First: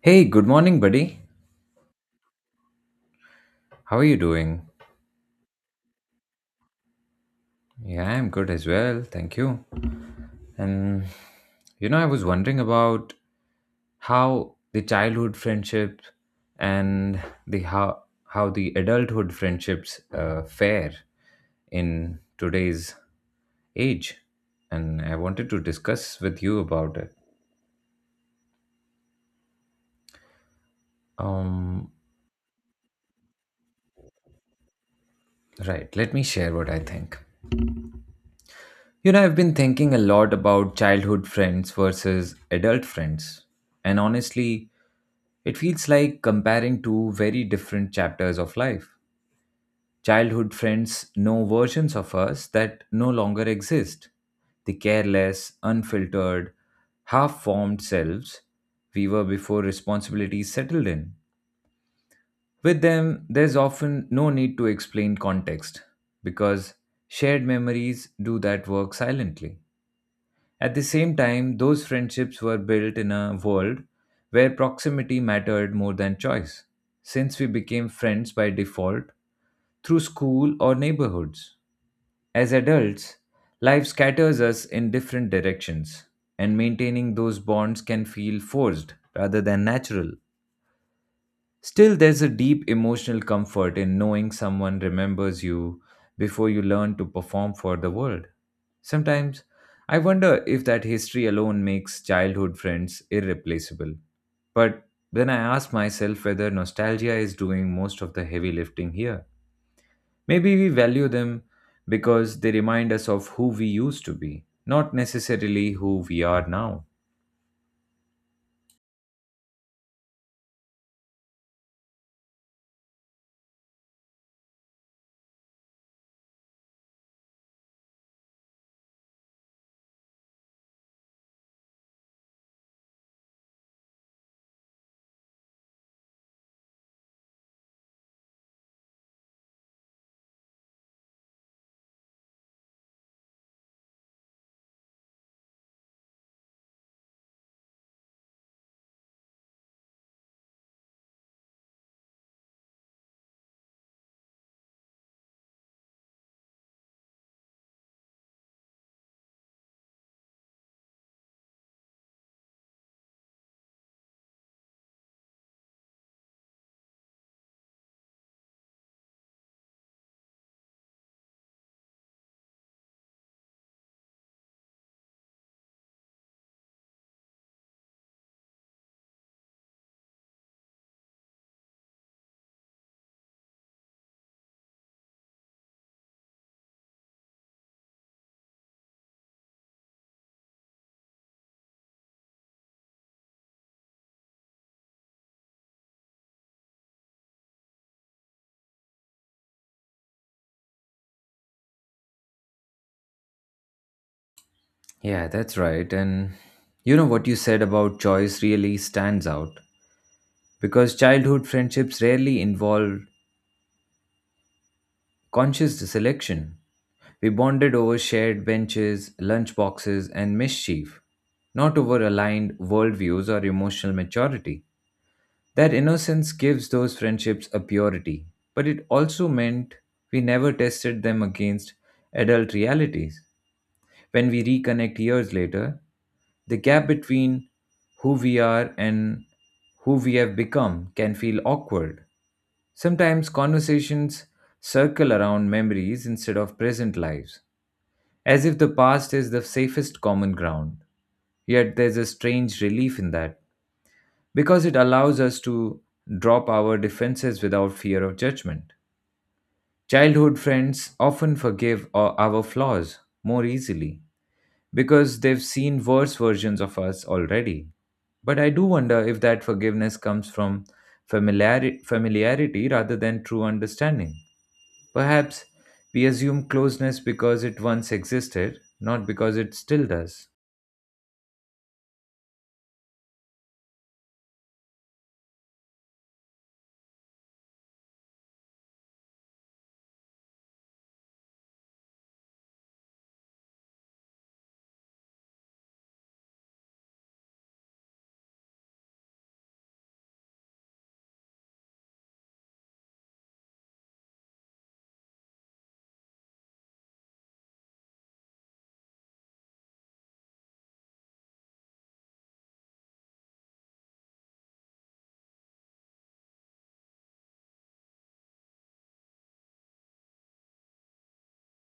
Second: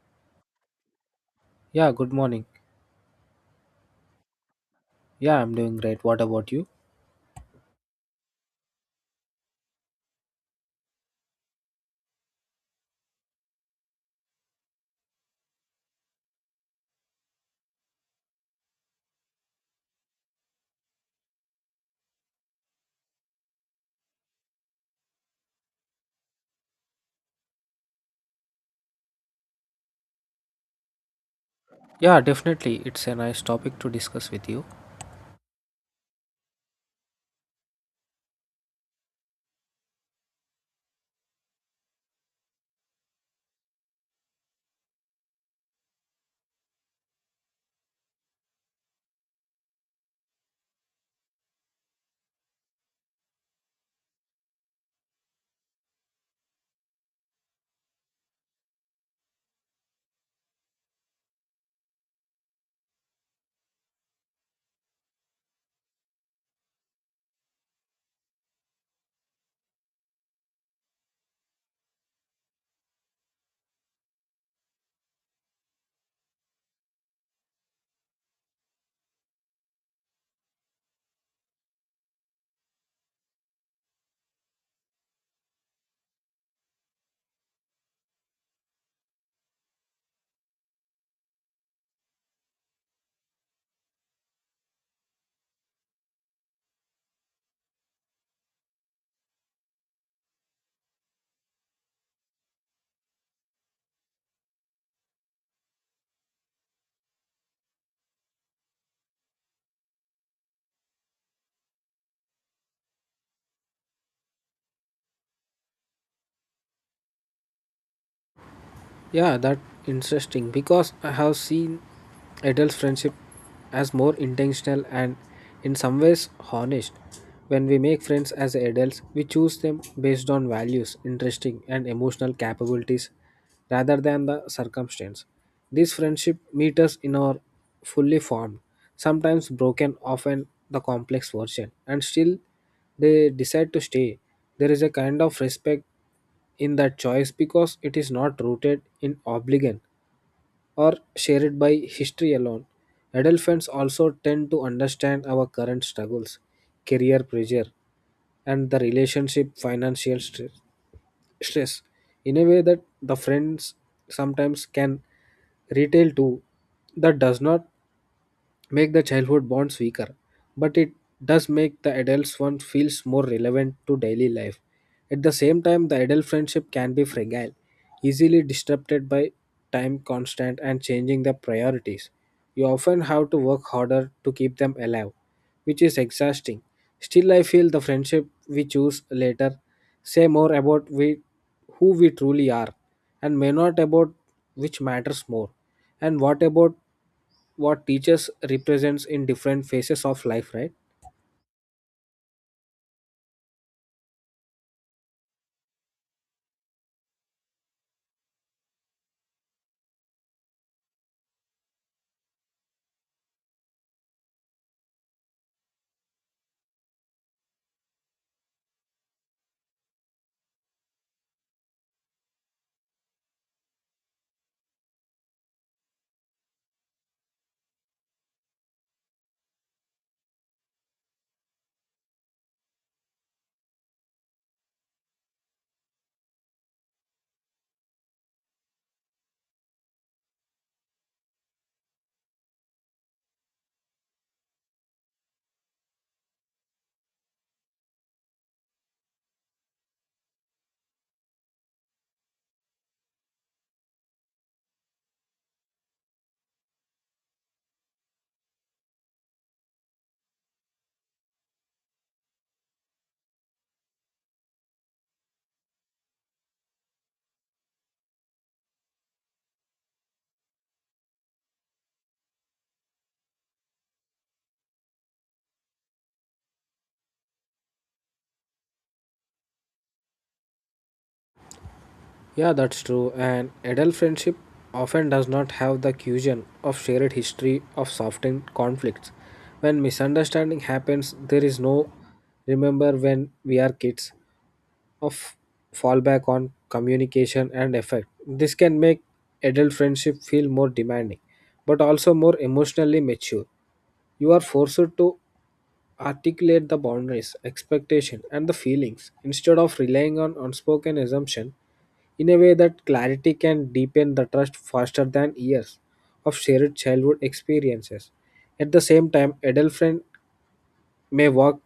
Hey, good morning, buddy. Yeah, good morning. How are you doing? Yeah, I'm doing great. What about you? Yeah, I'm good as well. Thank you. And you know, I was wondering about how the childhood friendship and the how the adulthood friendships fare in today's age, and I wanted to discuss with you about it. Um, Yeah, definitely. It's a nice topic to discuss with you. right. Let me share what I think. You know, I've been thinking a lot about childhood friends versus adult friends. And honestly, it feels like comparing two very different chapters of life. Childhood friends know versions of us that no longer exist the careless, unfiltered, half formed selves we were before responsibilities settled in. With them, there's often no need to explain context because shared memories do that work silently. At the same time, those friendships were built in a world where proximity mattered more than choice, since we became friends by default through school or neighborhoods. As adults, life scatters us in different directions, and maintaining those bonds can feel forced rather than natural. Still, there's a deep emotional comfort in knowing someone remembers you before you learn to perform for the world. Sometimes, I wonder if that history alone makes childhood friends irreplaceable. But then I ask myself whether nostalgia is doing most of the heavy lifting here. Maybe we value them because they remind us of who we used to be, not necessarily who we are now. Yeah, that interesting because I have seen adult friendship as more intentional and in some ways honest. When we make friends as adults, we choose them based on values, interesting and emotional capabilities rather than the circumstance. These friendship meet us in our fully formed, sometimes broken, often the complex version, and still they decide to stay. There is a kind of respect in that choice because it is not rooted in obligation or shared by history alone. Adolescents also tend to understand our current struggles, career pressure, and the relationship financial stress in a way that the friends sometimes can retail to that does not make the childhood bonds weaker, but it does make the adults one feels more relevant to daily life. At the same time, the adult friendship can be fragile, easily disrupted by time constant and changing the priorities. You often have to work harder to keep them alive, which is exhausting. Still, I feel the friendship we choose later say more about we, who we truly are and may not about which matters more and what about what teachers represents in different phases of life, right? Yeah, that's right. And you know what you said about choice really stands out because childhood friendships rarely involved conscious selection. We bonded over shared benches, lunchboxes, and mischief, not over aligned worldviews or emotional maturity. That innocence gives those friendships a purity, but it also meant we never tested them against adult realities. When we reconnect years later, the gap between who we are and who we have become can feel awkward. Sometimes conversations circle around memories instead of present lives, as if the past is the safest common ground. Yet there's a strange relief in that, because it allows us to drop our defenses without fear of judgment. Childhood friends often forgive our flaws more easily because they've seen worse versions of us already. But I do wonder if that forgiveness comes from familiarity rather than true understanding. Perhaps we assume closeness because it once existed, not because it still does. Yeah, that's true. And adult friendship often does not have the cushion of shared history of softened conflicts. When misunderstanding happens there is no remember when we are kids of fallback on communication and effect. This can make adult friendship feel more demanding but also more emotionally mature. You are forced to articulate the boundaries, expectation, and the feelings instead of relying on unspoken assumption. In a way that clarity can deepen the trust faster than years of shared childhood experiences. At the same time, adult friend may walk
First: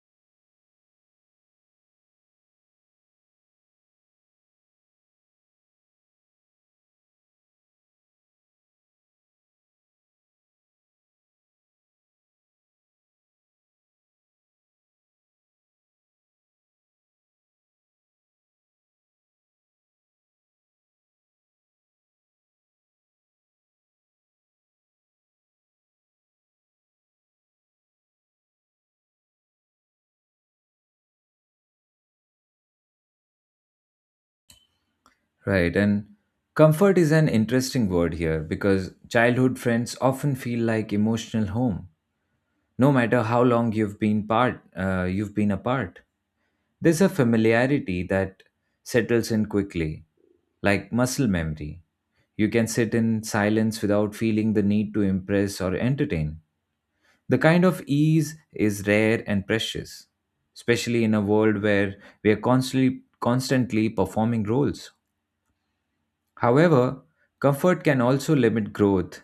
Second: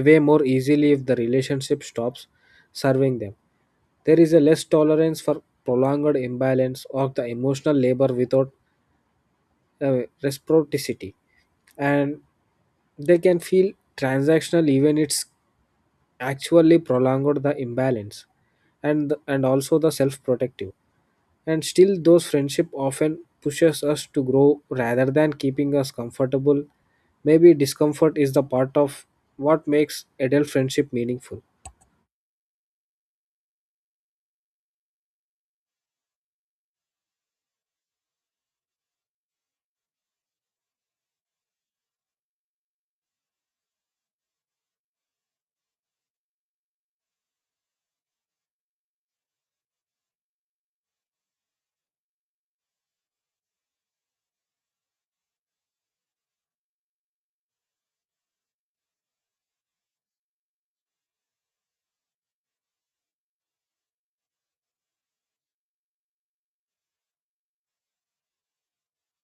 away more easily if the relationship stops serving them. There is a less tolerance for prolonged imbalance or the emotional labor without reciprocity, and they can feel transactional even it's actually prolonged the imbalance and also the self protective. And still those friendship often pushes us to grow rather than keeping us comfortable. Maybe discomfort is the part of what makes adult friendship meaningful. Right, and comfort is an interesting word here because childhood friends often feel like emotional home, no matter how long you've been apart. There's a familiarity that settles in quickly, like muscle memory. You can sit in silence without feeling the need to impress or entertain. The kind of ease is rare and precious, especially in a world where we are constantly performing roles. However, comfort can also limit growth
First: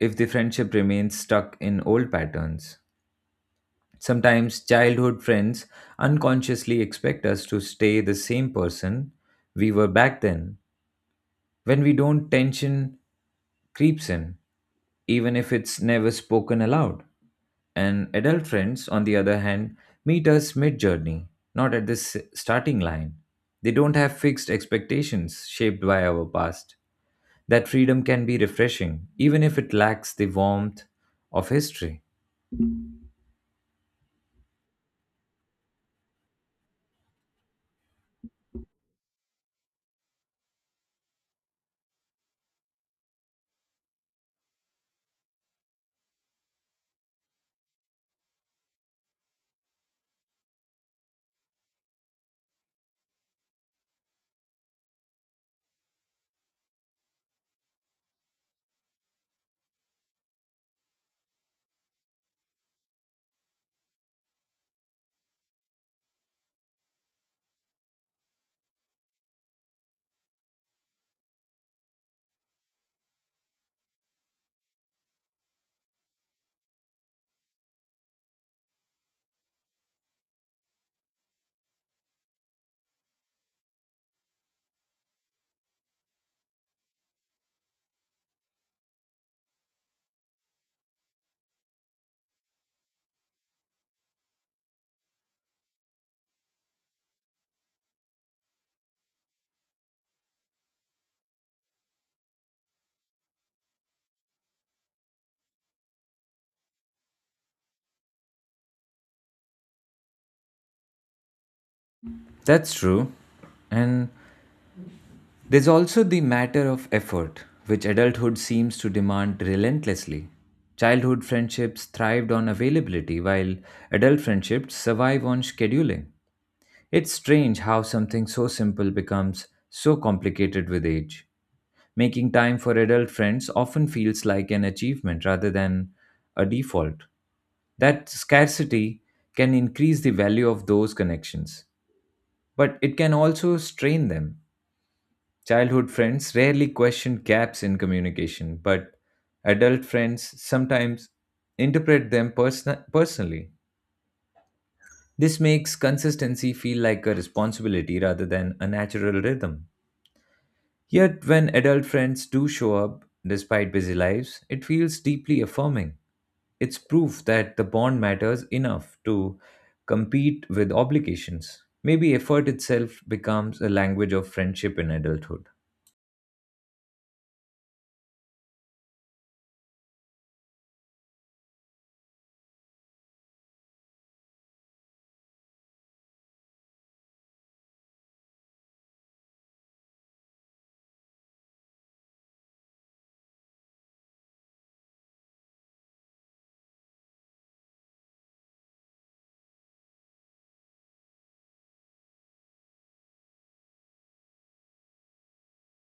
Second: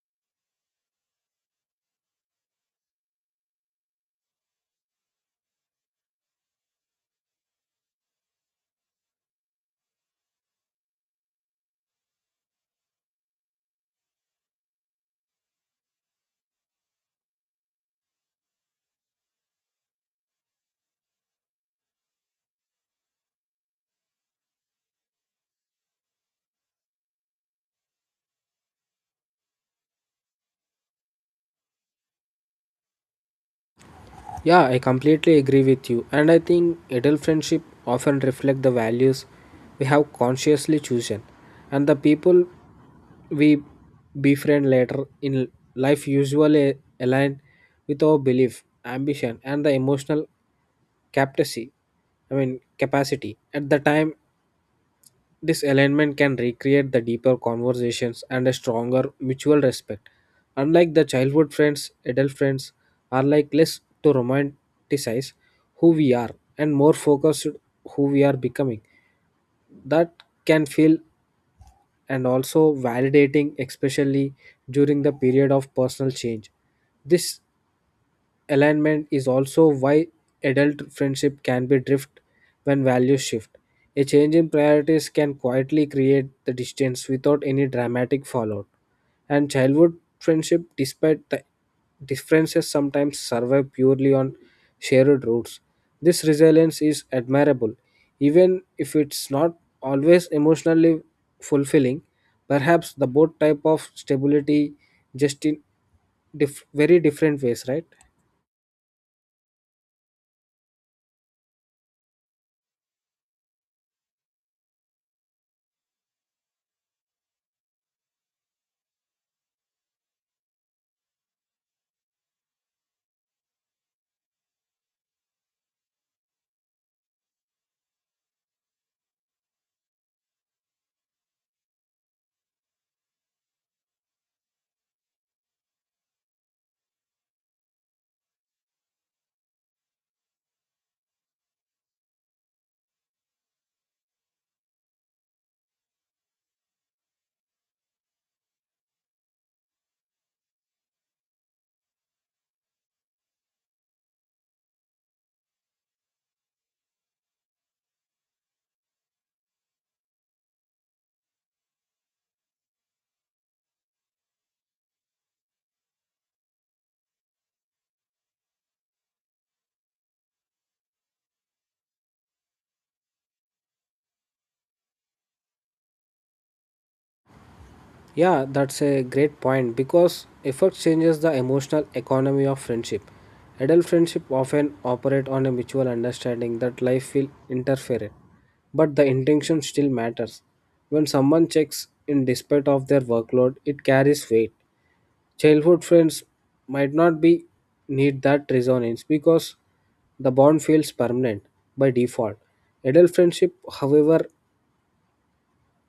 if the friendship remains stuck in old patterns. Sometimes childhood friends unconsciously expect us to stay the same person we were back then. When we don't, tension creeps in, even if it's never spoken aloud. And adult friends, on the other hand, meet us mid journey, not at this starting line. They don't have fixed expectations shaped by our past. That freedom can be refreshing, even if it lacks the warmth of history. Yeah, I completely agree with you. And I think adult friendship often reflect the values we have consciously chosen. And the people we befriend later in life usually align with our belief, ambition, and the emotional capacity. I mean, capacity. At the time this alignment can recreate the deeper conversations and a stronger mutual respect. Unlike the childhood friends, adult friends are like less to romanticize who we are and more focused who we are becoming. That can feel and also validating, especially during the period of personal change. This alignment is also why adult friendship can be drift when values shift. A change in priorities can quietly create the distance without any dramatic fallout. And childhood friendship, despite the differences, sometimes survive purely on shared roots. This resilience is admirable, even if it's not always emotionally fulfilling. Perhaps the both type of stability just in very different ways, right? That's true. And there's also the matter of effort, which adulthood seems to demand relentlessly. Childhood friendships thrived on availability, while adult friendships survive on scheduling. It's strange how something so simple becomes so complicated with age. Making time for adult friends often feels like an achievement rather than a default. That scarcity can increase the value of those connections, but it can also strain them. Childhood friends rarely question gaps in communication, but adult friends sometimes interpret them personally. This makes consistency feel like a responsibility rather than a natural rhythm. Yet, when adult friends do show up despite busy lives, it feels deeply affirming. It's proof that the bond matters enough to compete with obligations. Maybe effort itself becomes a language of friendship in adulthood. Yeah, that's a great point because effort changes the emotional economy of friendship. Adult friendship often operate on a mutual understanding that life will interfere, but the intention still matters. When someone checks in despite of their workload, it carries weight. Childhood friends might not be need that resonance because the bond feels permanent by default. Adult friendship, however,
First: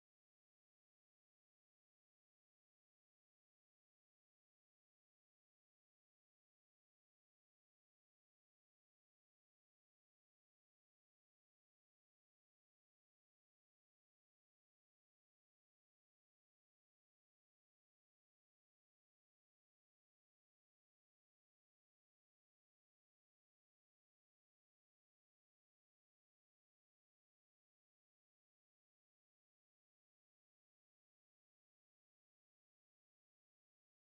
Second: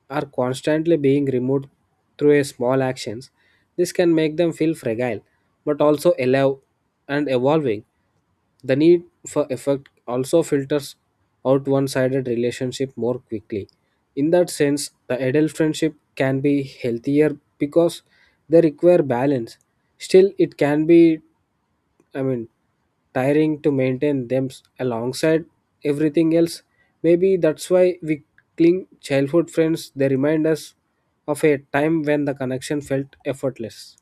are constantly being removed through a small actions. This can make them feel fragile but also alive and evolving. The need for effect also filters out one sided relationship more quickly. In that sense, the adult friendship can be healthier because they require balance. Still, it can be, I mean, tiring to maintain them alongside everything else. Maybe that's why we cling childhood friends. They remind us of a time when the connection felt effortless.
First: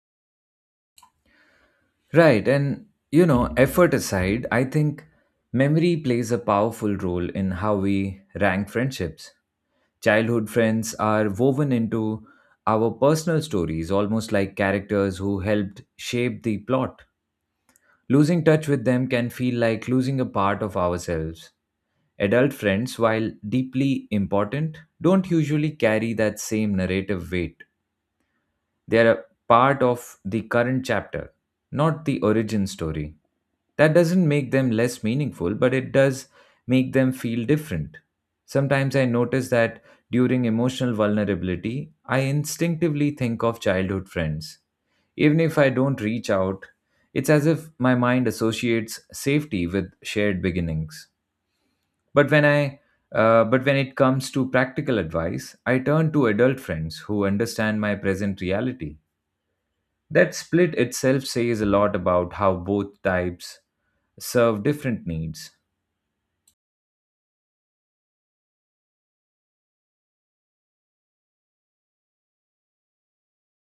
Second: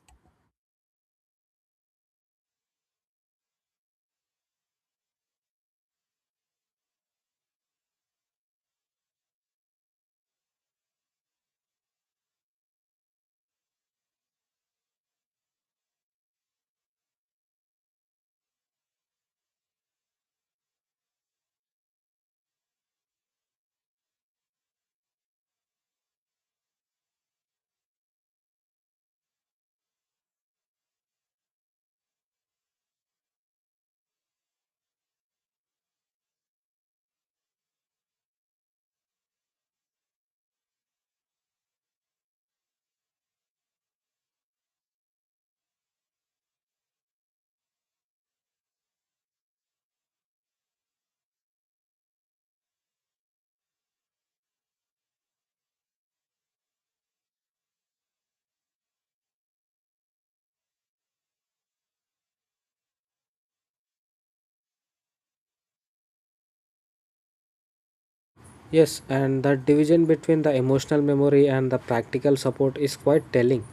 Right. And, you know, effort aside, I think memory plays a powerful role in how we rank friendships. Childhood friends are woven into our personal stories, almost like characters who helped shape the plot. Losing touch with them can feel like losing a part of ourselves. Adult friends, while deeply important, don't usually carry that same narrative weight. They are a part of the current chapter, not the origin story. That doesn't make them less meaningful, but it does make them feel different. Sometimes I notice that during emotional vulnerability, I instinctively think of childhood friends. Even if I don't reach out, it's as if my mind associates safety with shared beginnings. But when I but when it comes to practical advice, I turn to adult friends who understand my present reality. That split itself says a lot about how both types serve different needs. Yes, and that division between the emotional memory and the practical support is quite telling.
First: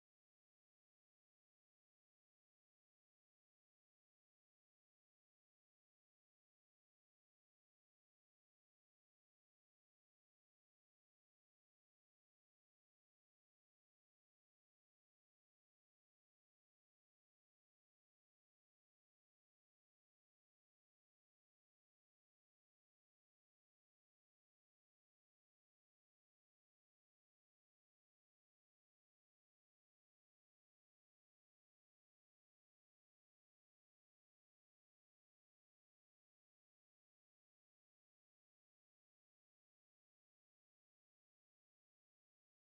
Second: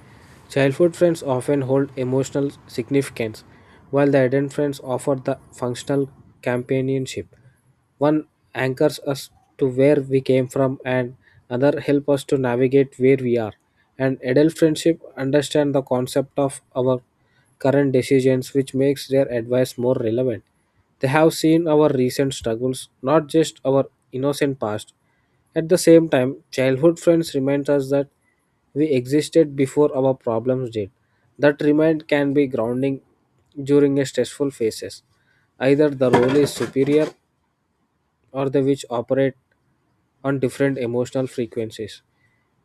Childhood friends often hold emotional significance, while the adult friends offer the functional companionship. One anchors us to where we came from, and another help us to navigate where we are. And adult friendship understand the concept of our current decisions, which makes their advice more relevant. They have seen our recent struggles, not just our innocent past. At the same time, childhood friends remind us that we existed before our problems did. That remind can be grounding during a stressful phases. Either the role is superior or the which operate on different emotional frequencies.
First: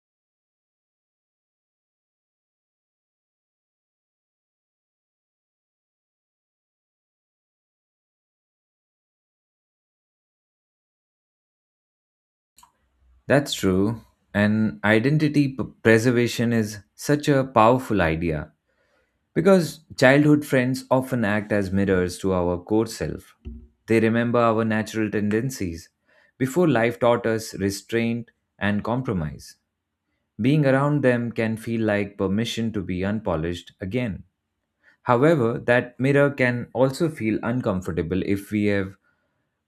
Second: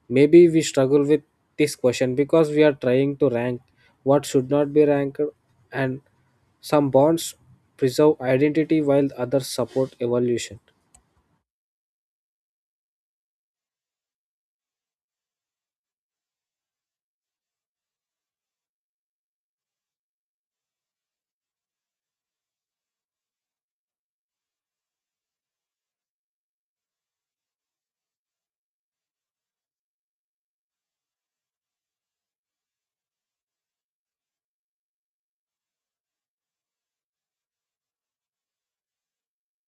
Maybe we struggle with this question because we are trying to rank what should not be ranked, and some bonds preserve identity while others support evolution. That's true. And identity preservation is such a powerful idea because childhood friends often act as mirrors to our core self. They remember our natural tendencies before life taught us restraint and compromise. Being around them can feel like permission to be unpolished again. However, that mirror can also feel uncomfortable if we have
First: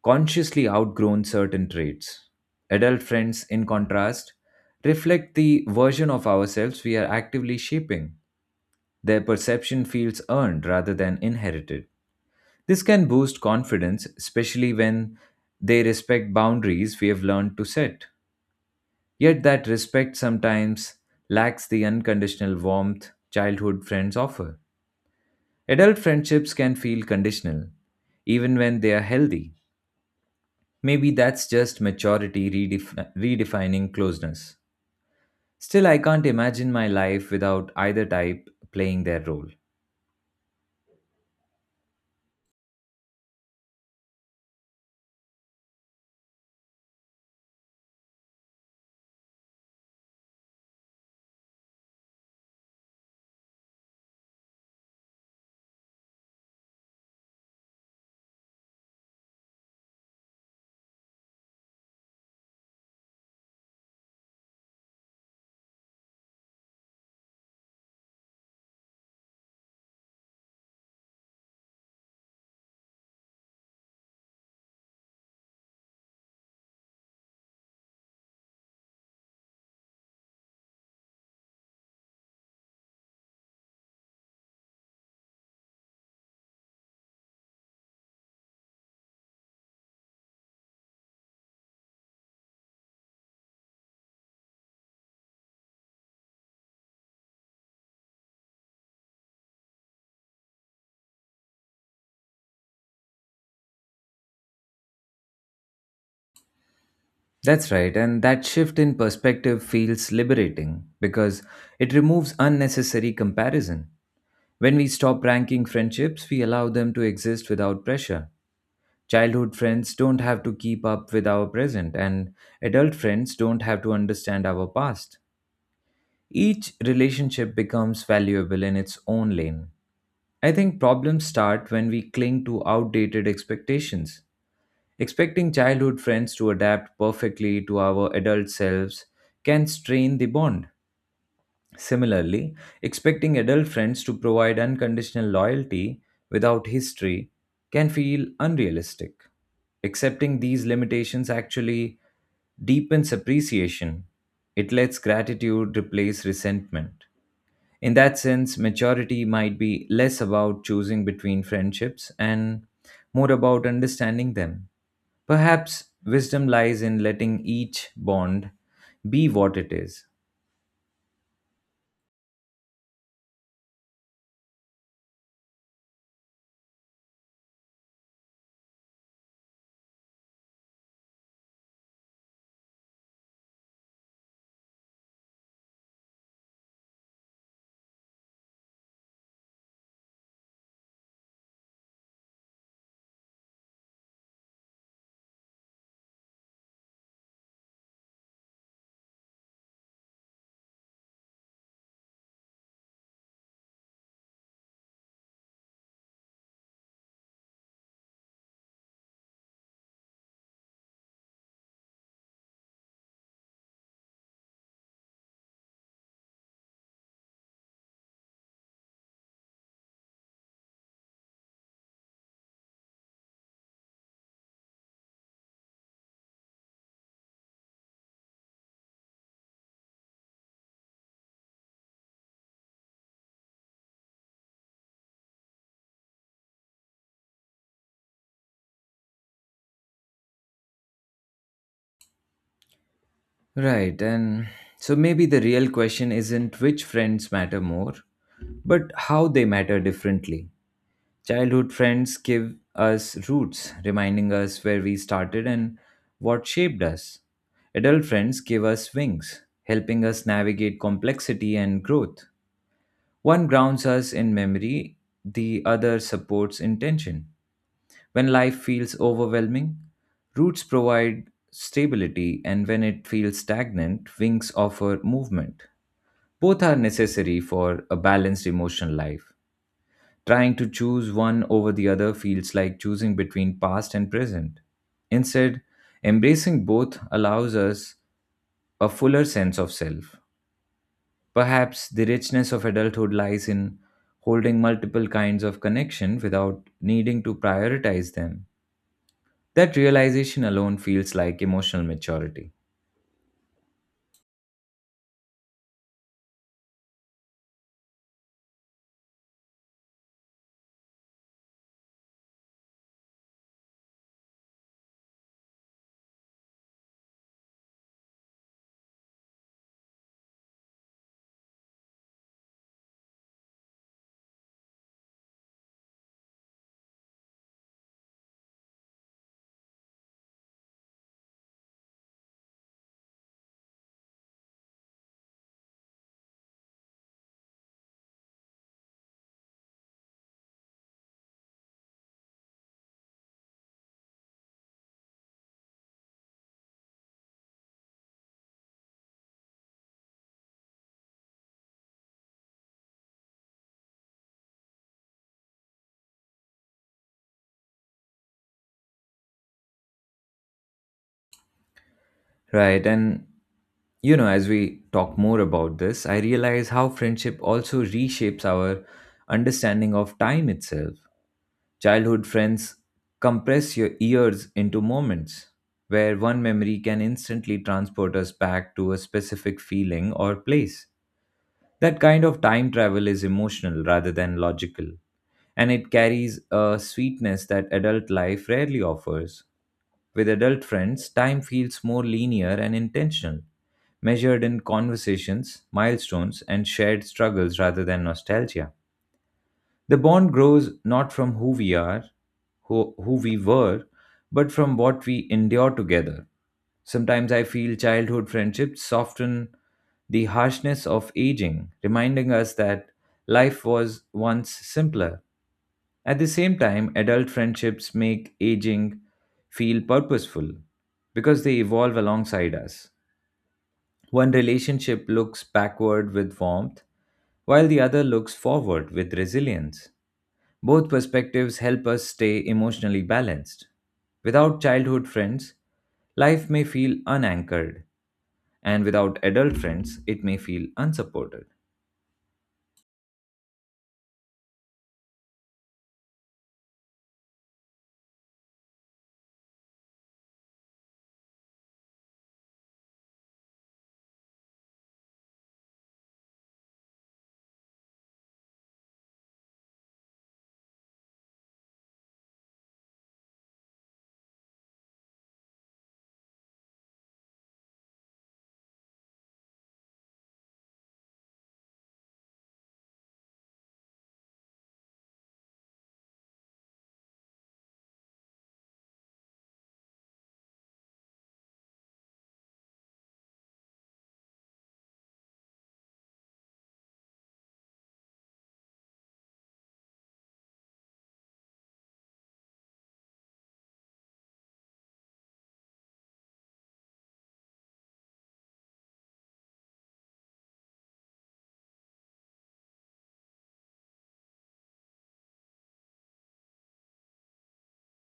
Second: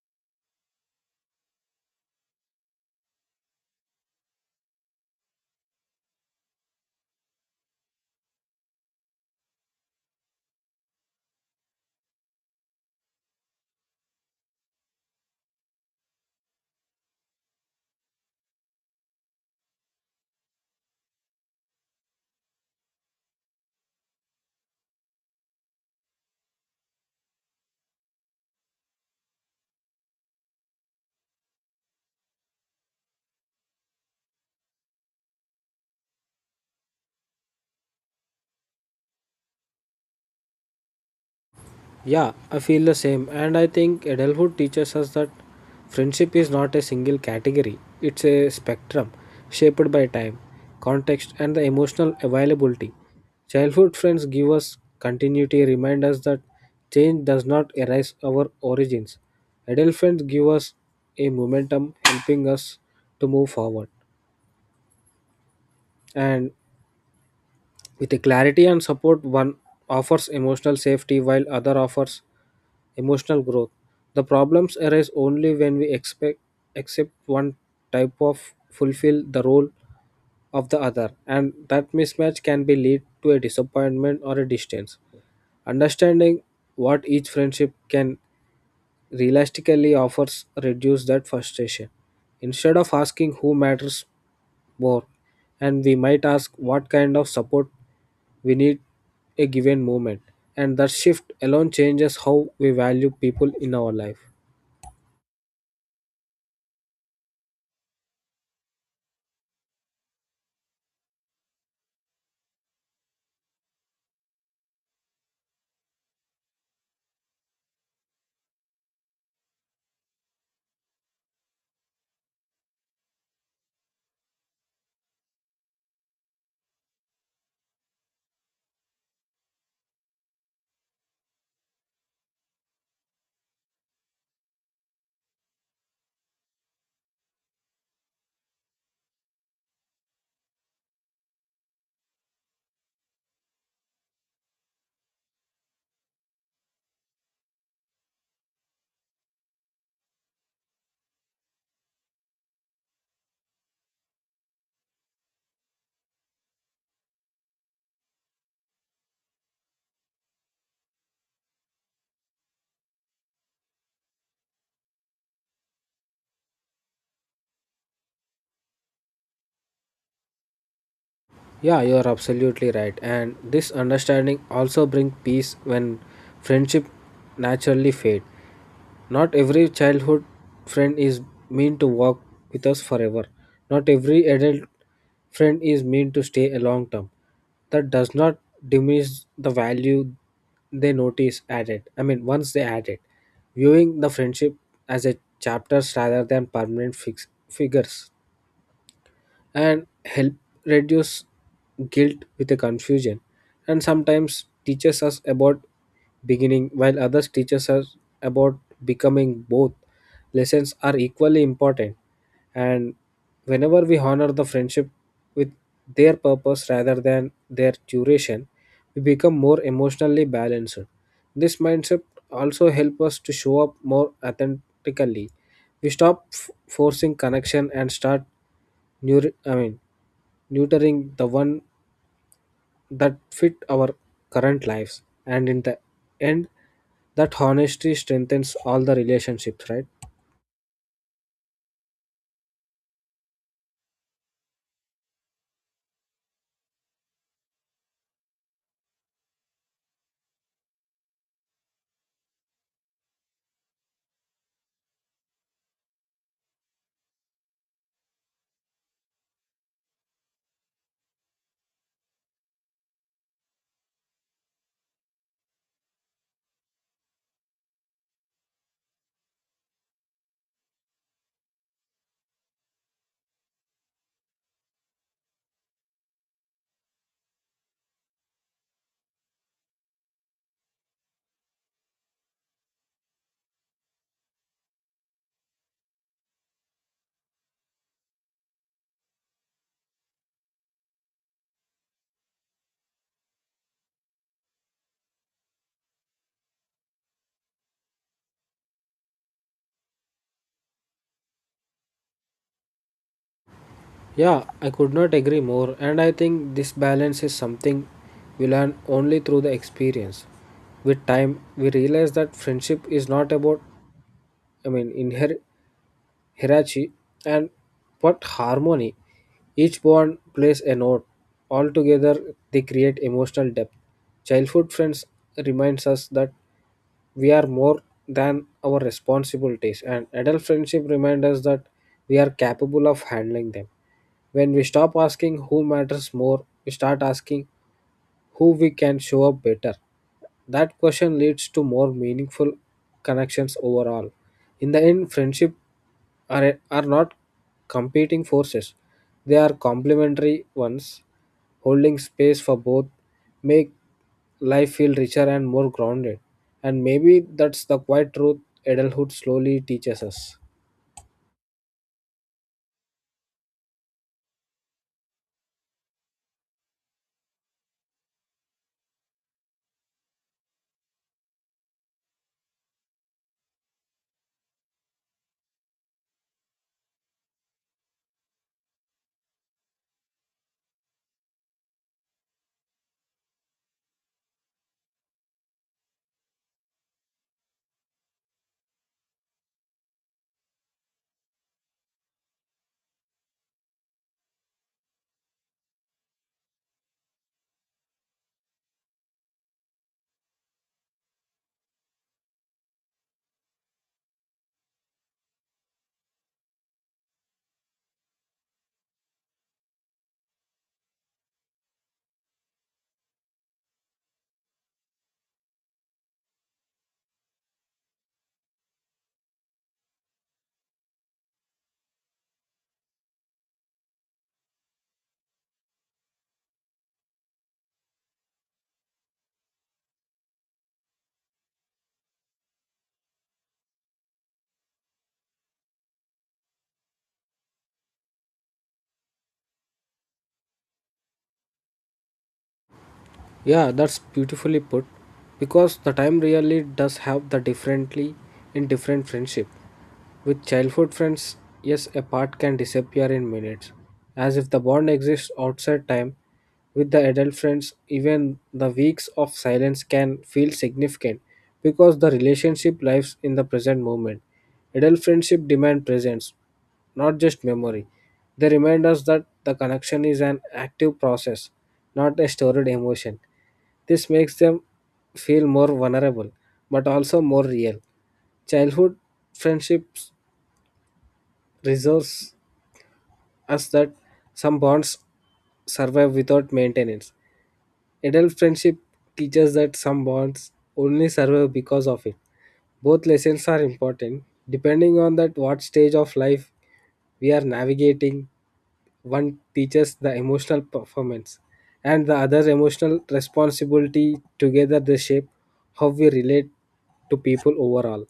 consciously outgrown certain traits. Adult friends, in contrast, reflect the version of ourselves we are actively shaping. Their perception feels earned rather than inherited. This can boost confidence, especially when they respect boundaries we have learned to set. Yet, that respect sometimes lacks the unconditional warmth childhood friends offer. Adult friendships can feel conditional, even when they are healthy. Maybe that's just maturity redefining closeness. Still, I can't imagine my life without either type playing their role. Yeah, I feel the same. And I think adulthood teaches us that friendship is not a single category, it's a spectrum shaped by time, context, and the emotional availability. Childhood friends give us continuity, remind us that change does not erase our origins. Adult friends give us a momentum, helping us to move forward. And with a clarity and support, one offers emotional safety while other offers emotional growth. The problems arise only when we expect accept one type of fulfill the role of the other, and that mismatch can be lead to a disappointment or a distance. Understanding what each friendship can realistically offers reduce that frustration. Instead of asking who matters more, and we might ask what kind of support we need a given moment, and that shift alone changes how we value people in our life. That's right, and that shift in perspective feels liberating because it removes unnecessary comparison. When we stop ranking friendships, we allow them to exist without pressure. Childhood friends don't have to keep up with our present, and adult friends don't have to understand our past. Each relationship becomes valuable in its own lane. I think problems start when we cling to outdated expectations. Expecting childhood friends to adapt perfectly to our adult selves can strain the bond. Similarly, expecting adult friends to provide unconditional loyalty without history can feel unrealistic. Accepting these limitations actually deepens appreciation. It lets gratitude replace resentment. In that sense, maturity might be less about choosing between friendships and more about understanding them. Perhaps wisdom lies in letting each bond be what it is. Yeah, you are absolutely right. And this understanding also brings peace when friendship naturally fade. Not every childhood friend is meant to walk with us forever. Not every adult friend is meant to stay a long term. That does not diminish the value they notice added. I mean, once they add it, viewing the friendship as a chapters rather than permanent figures and help reduce guilt with a confusion. And sometimes teaches us about beginning while others teaches us about becoming. Both lessons are equally important, and whenever we honor the friendship with their purpose rather than their duration we become more emotionally balanced. This mindset also help us to show up more authentically. We stop forcing connection and start new, I mean nurturing the one that fit our current lives. And in the end that honesty strengthens all the relationships, right? Right, and so maybe the real question isn't which friends matter more, but how they matter differently. Childhood friends give us roots, reminding us where we started and what shaped us. Adult friends give us wings, helping us navigate complexity and growth. One grounds us in memory, the other supports intention. When life feels overwhelming, roots provide stability, and when it feels stagnant, wings offer movement. Both are necessary for a balanced emotional life. Trying to choose one over the other feels like choosing between past and present. Instead, embracing both allows us a fuller sense of self. Perhaps the richness of adulthood lies in holding multiple kinds of connection without needing to prioritize them. That realization alone feels like emotional maturity. Yeah, I could not agree more. And I think this balance is something we learn only through the experience. With time we realize that friendship is not about, I mean inher hierarchy, and what harmony. Each bond plays a note. Altogether, they create emotional depth. Childhood friends reminds us that we are more than our responsibilities, and adult friendship reminds us that we are capable of handling them. When we stop asking who matters more, we start asking who we can show up better. That question leads to more meaningful connections overall. In the end, friendship are not competing forces, they are complementary ones. Holding space for both make life feel richer and more grounded. And maybe that's the quiet truth adulthood slowly teaches us. Right, and you know, as we talk more about this, I realize how friendship also reshapes our understanding of time itself. Childhood friends compress your years into moments where one memory can instantly transport us back to a specific feeling or place. That kind of time travel is emotional rather than logical, and it carries a sweetness that adult life rarely offers. With adult friends, time feels more linear and intentional, measured in conversations, milestones, and shared struggles rather than nostalgia. The bond grows not from who we were, but from what we endure together. Sometimes I feel childhood friendships soften the harshness of aging, reminding us that life was once simpler. At the same time, adult friendships make aging feel purposeful because they evolve alongside us. One relationship looks backward with warmth, while the other looks forward with resilience. Both perspectives help us stay emotionally balanced. Without childhood friends, life may feel unanchored, and without adult friends, it may feel unsupported. Yeah, that's beautifully put. Because the time really does have the differently in different friendship. With childhood friends, yes, a part can disappear in minutes, as if the bond exists outside time. With the adult friends, even the weeks of silence can feel significant because the relationship lives in the present moment. Adult friendship demand presence, not just memory. They remind us that the connection is an active process, not a stored emotion. This makes them feel more vulnerable, but also more real. Childhood friendships reserves us that some bonds survive without maintenance. Adult friendship teaches that some bonds only survive because of it. Both lessons are important. Depending on that what stage of life we are navigating, one teaches the emotional performance and the other emotional responsibility. Together they shape how we relate to people overall.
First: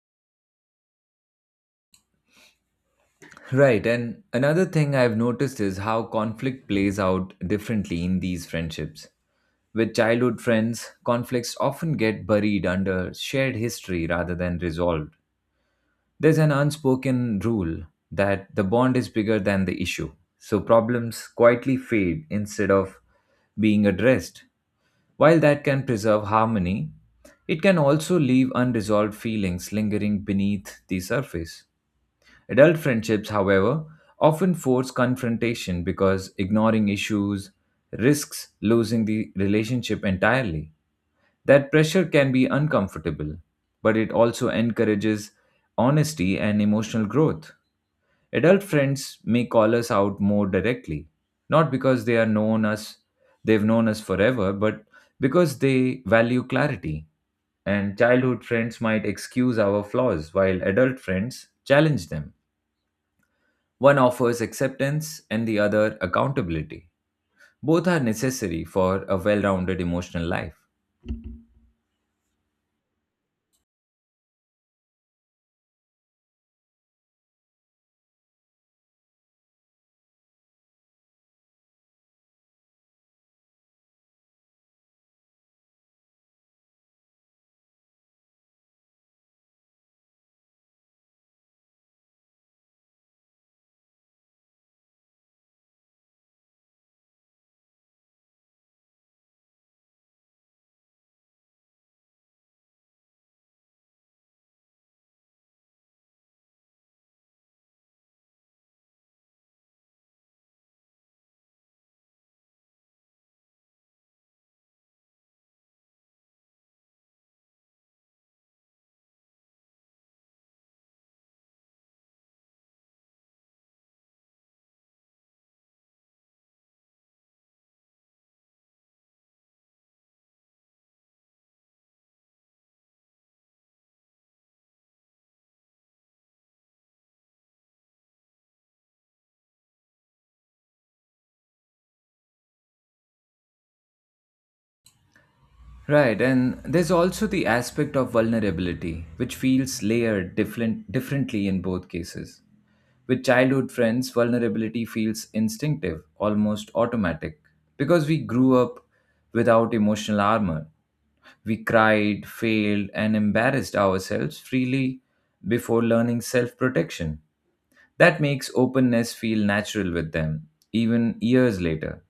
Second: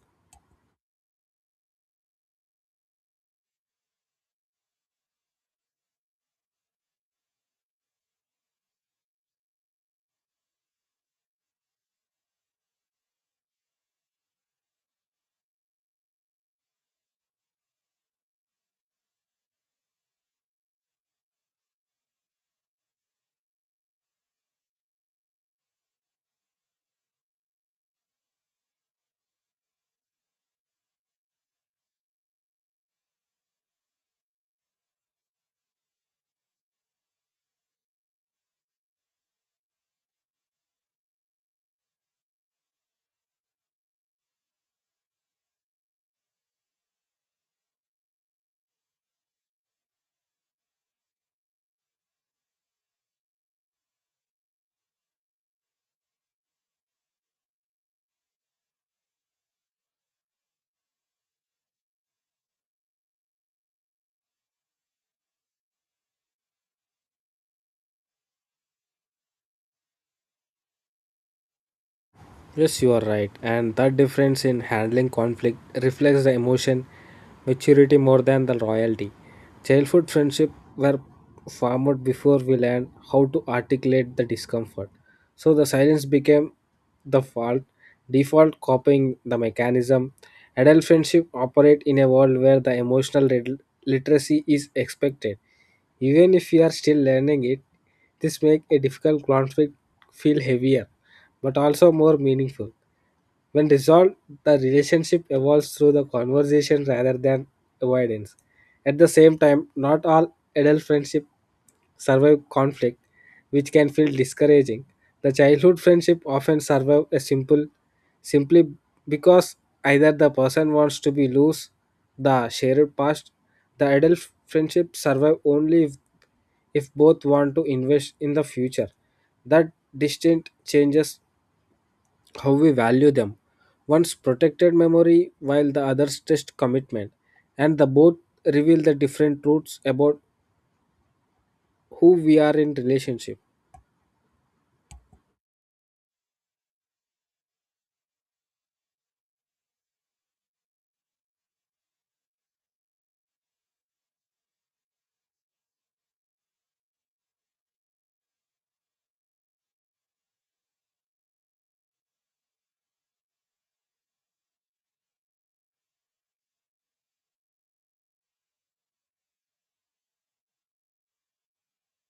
Right, and another thing I've noticed is how conflict plays out differently in these friendships. With childhood friends, conflicts often get buried under shared history rather than resolved. There's an unspoken rule that the bond is bigger than the issue, so problems quietly fade instead of being addressed. While that can preserve harmony, it can also leave unresolved feelings lingering beneath the surface. Adult friendships, however, often force confrontation because ignoring issues risks losing the relationship entirely. That pressure can be uncomfortable, but it also encourages honesty and emotional growth. Adult friends may call us out more directly, not because they've known us forever, but because they value clarity. And childhood friends might excuse our flaws while adult friends challenge them. One offers acceptance and the other accountability. Both are necessary for a well rounded emotional life. Yes, you are right. And that difference in handling conflict reflects the emotion maturity more than the loyalty. Childhood friendship were formed before we learned how to articulate the discomfort. So the silence became the fault, default copying the mechanism. Adult friendship operate in a world where the emotional literacy is expected. Even if we are still learning it, this makes a difficult conflict feel heavier but also more meaningful. When resolved, the relationship evolves through the conversation rather than avoidance. At the same time, not all adult friendships survive conflict, which can feel discouraging. The childhood friendship often survive a simple simply because either the person wants to be loose the shared past. The adult friendship survive only if both want to invest in the future. That distinct changes how we value them. One's protected memory while the other's test commitment, and the both reveal the different truths about who we are in relationship. Right, and there's also the aspect of vulnerability, which feels layered differently in both cases. With childhood friends, vulnerability feels instinctive, almost automatic, because we grew up without emotional armor. We cried, failed, and embarrassed ourselves freely before learning self protection. That makes openness feel natural with them, even years later.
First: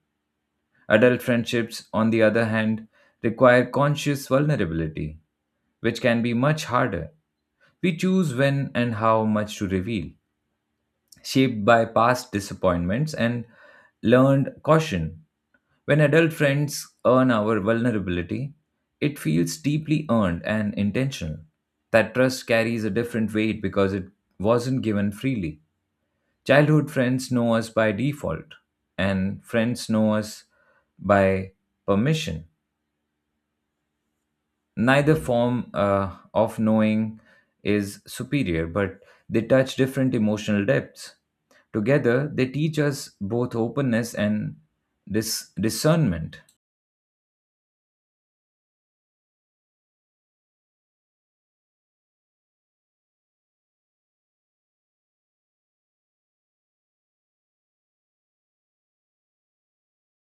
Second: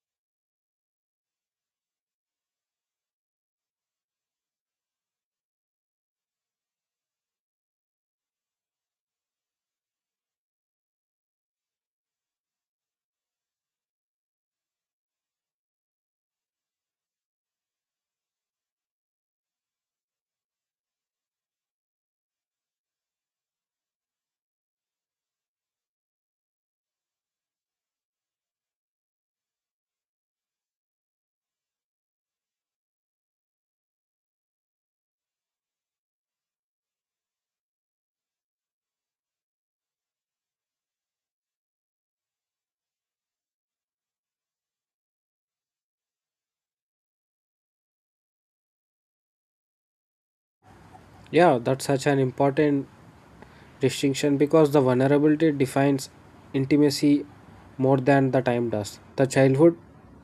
Adult friendships, on the other hand, require conscious vulnerability, which can be much harder. We choose when and how much to reveal, shaped by past disappointments and learned caution. When adult friends earn our vulnerability, it feels deeply earned and intentional. That trust carries a different weight because it wasn't given freely. Childhood friends know us by default, and friends know us by permission. Neither form of knowing is superior, but they touch different emotional depths. Together, they teach us both openness and discernment. Yeah, that's such an important distinction because the vulnerability defines intimacy more than the time does. The childhood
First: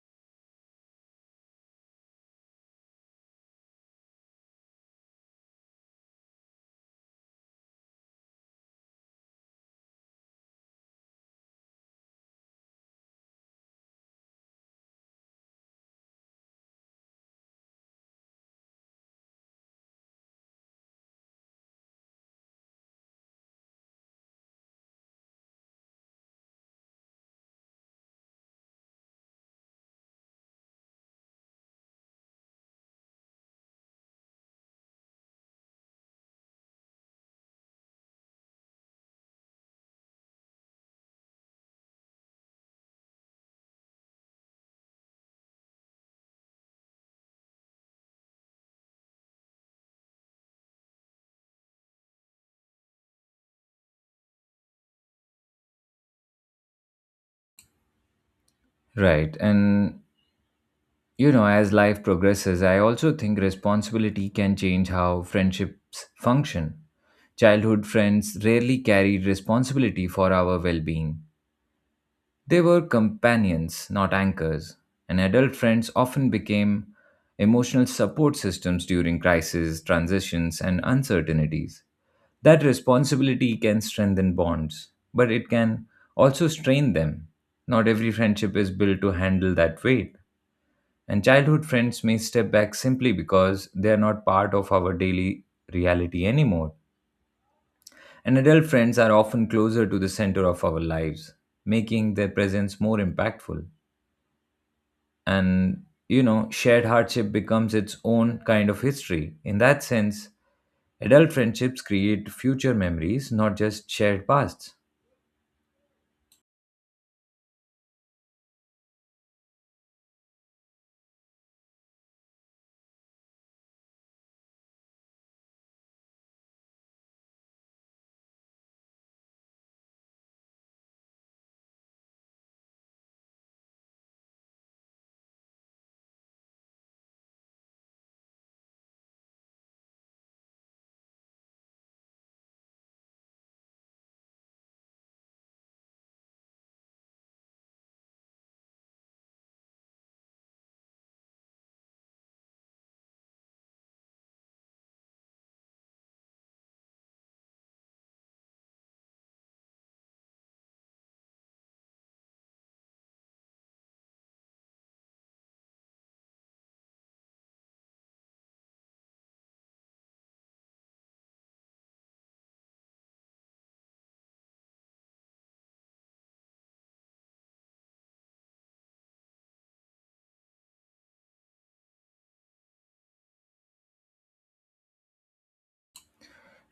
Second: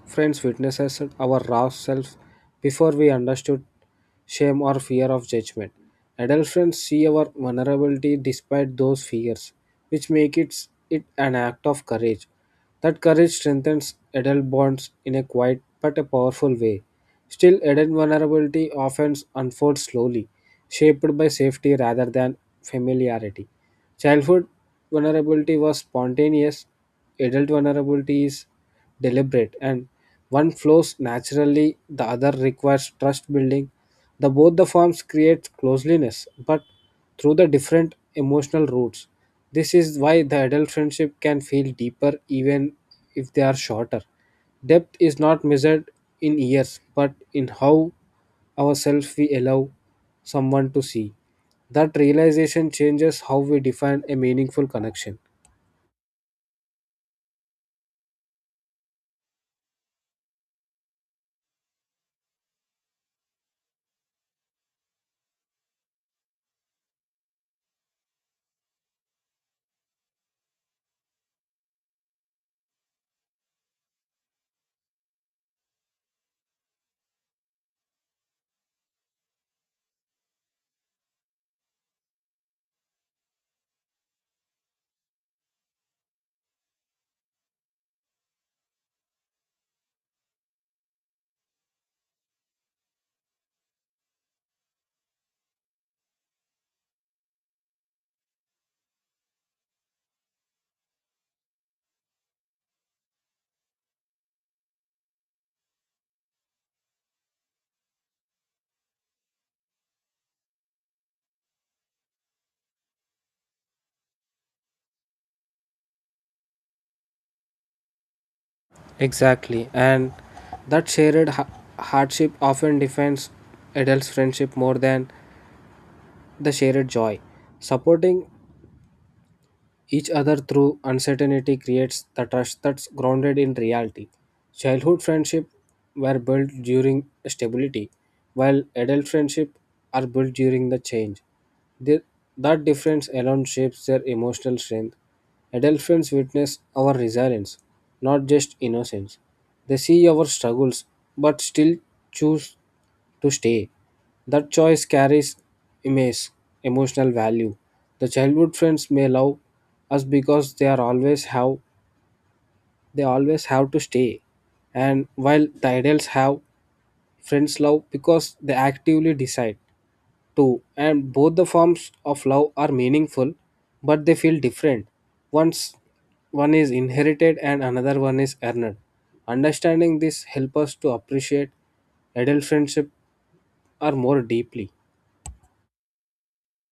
friends witnesses our raw self before we understood shame or fear of judgment. Adult friends see our vulnerability despite those fears, which makes it an act of courage. That courage strengthens adult bonds in a quiet but a powerful way. Still, adult vulnerability often unfolds slowly, shaped by safety rather than familiarity. Childhood vulnerability was spontaneous, adult vulnerability is deliberate, and one flows naturally, the other requires trust building. The both the forms create closeliness, but through the different emotional roots. This is why the adult friendship can feel deeper even if they are shorter. Depth is not measured in years, but in how ourselves we allow someone to see. That realization changes how we define a meaningful connection. Right. And, you know, as life progresses, I also think responsibility can change how friendships function. Childhood friends rarely carried responsibility for our well being. They were companions, not anchors, and adult friends often became emotional support systems during crises, transitions, and uncertainties. That responsibility can strengthen bonds, but it can also strain them. Not every friendship is built to handle that weight, and childhood friends may step back simply because they are not part of our daily reality anymore. And adult friends are often closer to the center of our lives, making their presence more impactful. And you know, shared hardship becomes its own kind of history. In that sense, adult friendships create future memories, not just shared pasts. Exactly, and that shared hardship often defines adults' friendship more than the shared joy. Supporting each other through uncertainty creates the trust that's grounded in reality. Childhood friendship were built during stability, while adult friendship are built during the change. The- that difference alone shapes their emotional strength. Adult friends witness our resilience, not just innocence. They see our struggles, but still choose to stay. That choice carries immense emotional value. The childhood friends may love us because they always have to stay. And while the adults have friends love because they actively decide to, and both the forms of love are meaningful but they feel different. Once one is inherited and another one is earned. Understanding this helps us to appreciate adult friendship are more deeply.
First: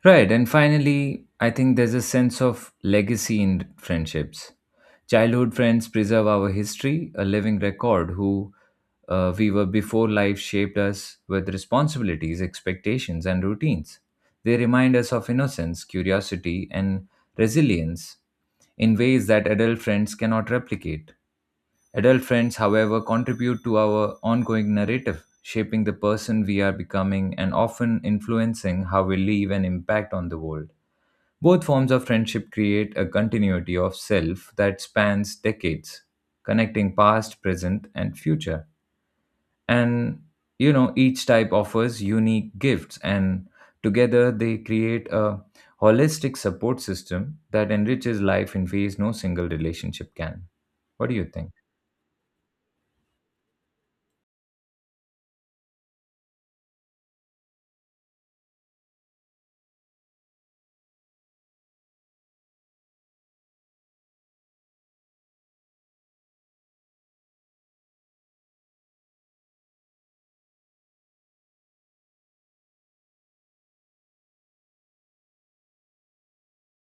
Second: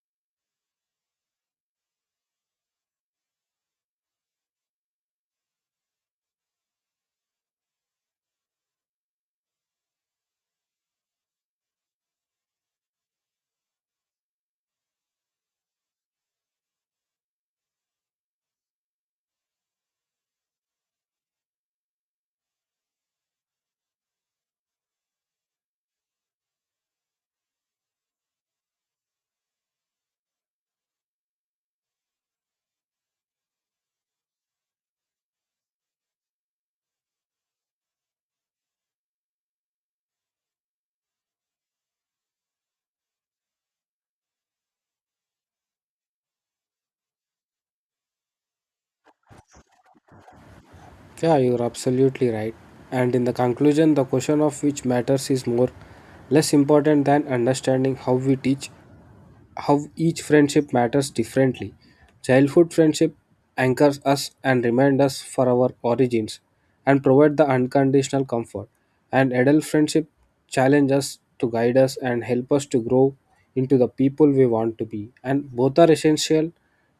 Right, and finally, I think there's a sense of legacy in friendships. Childhood friends preserve our history, a living record who we were before life shaped us with responsibilities, expectations, and routines. They remind us of innocence, curiosity, and resilience in ways that adult friends cannot replicate. Adult friends, however, contribute to our ongoing narrative, shaping the person we are becoming and often influencing how we live and impact on the world. Both forms of friendship create a continuity of self that spans decades, connecting past, present, and future. And you know, each type offers unique gifts, and together they create a holistic support system that enriches life in ways no single relationship can. What do you Yeah, think? you're absolutely right. And in the conclusion, the question of which matters is more less important than understanding how we teach how each friendship matters differently. Childhood friendship anchors us and reminds us for our origins and provide the unconditional comfort. And adult friendship challenge us to guide us and help us to grow into the people we want to be. And both are essential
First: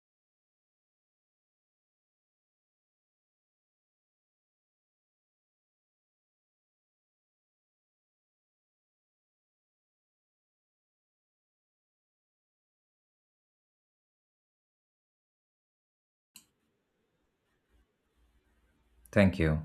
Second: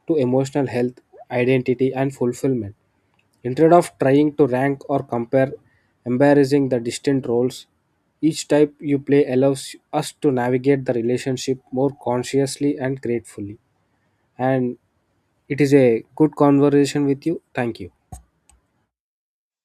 to emotional health, identity and fulfillment. Instead of trying to rank or compare, embarrassing the distant roles, each type you play allows us to navigate the relationship more consciously and gratefully. And it is a good conversation with you. Thank you. Thank you.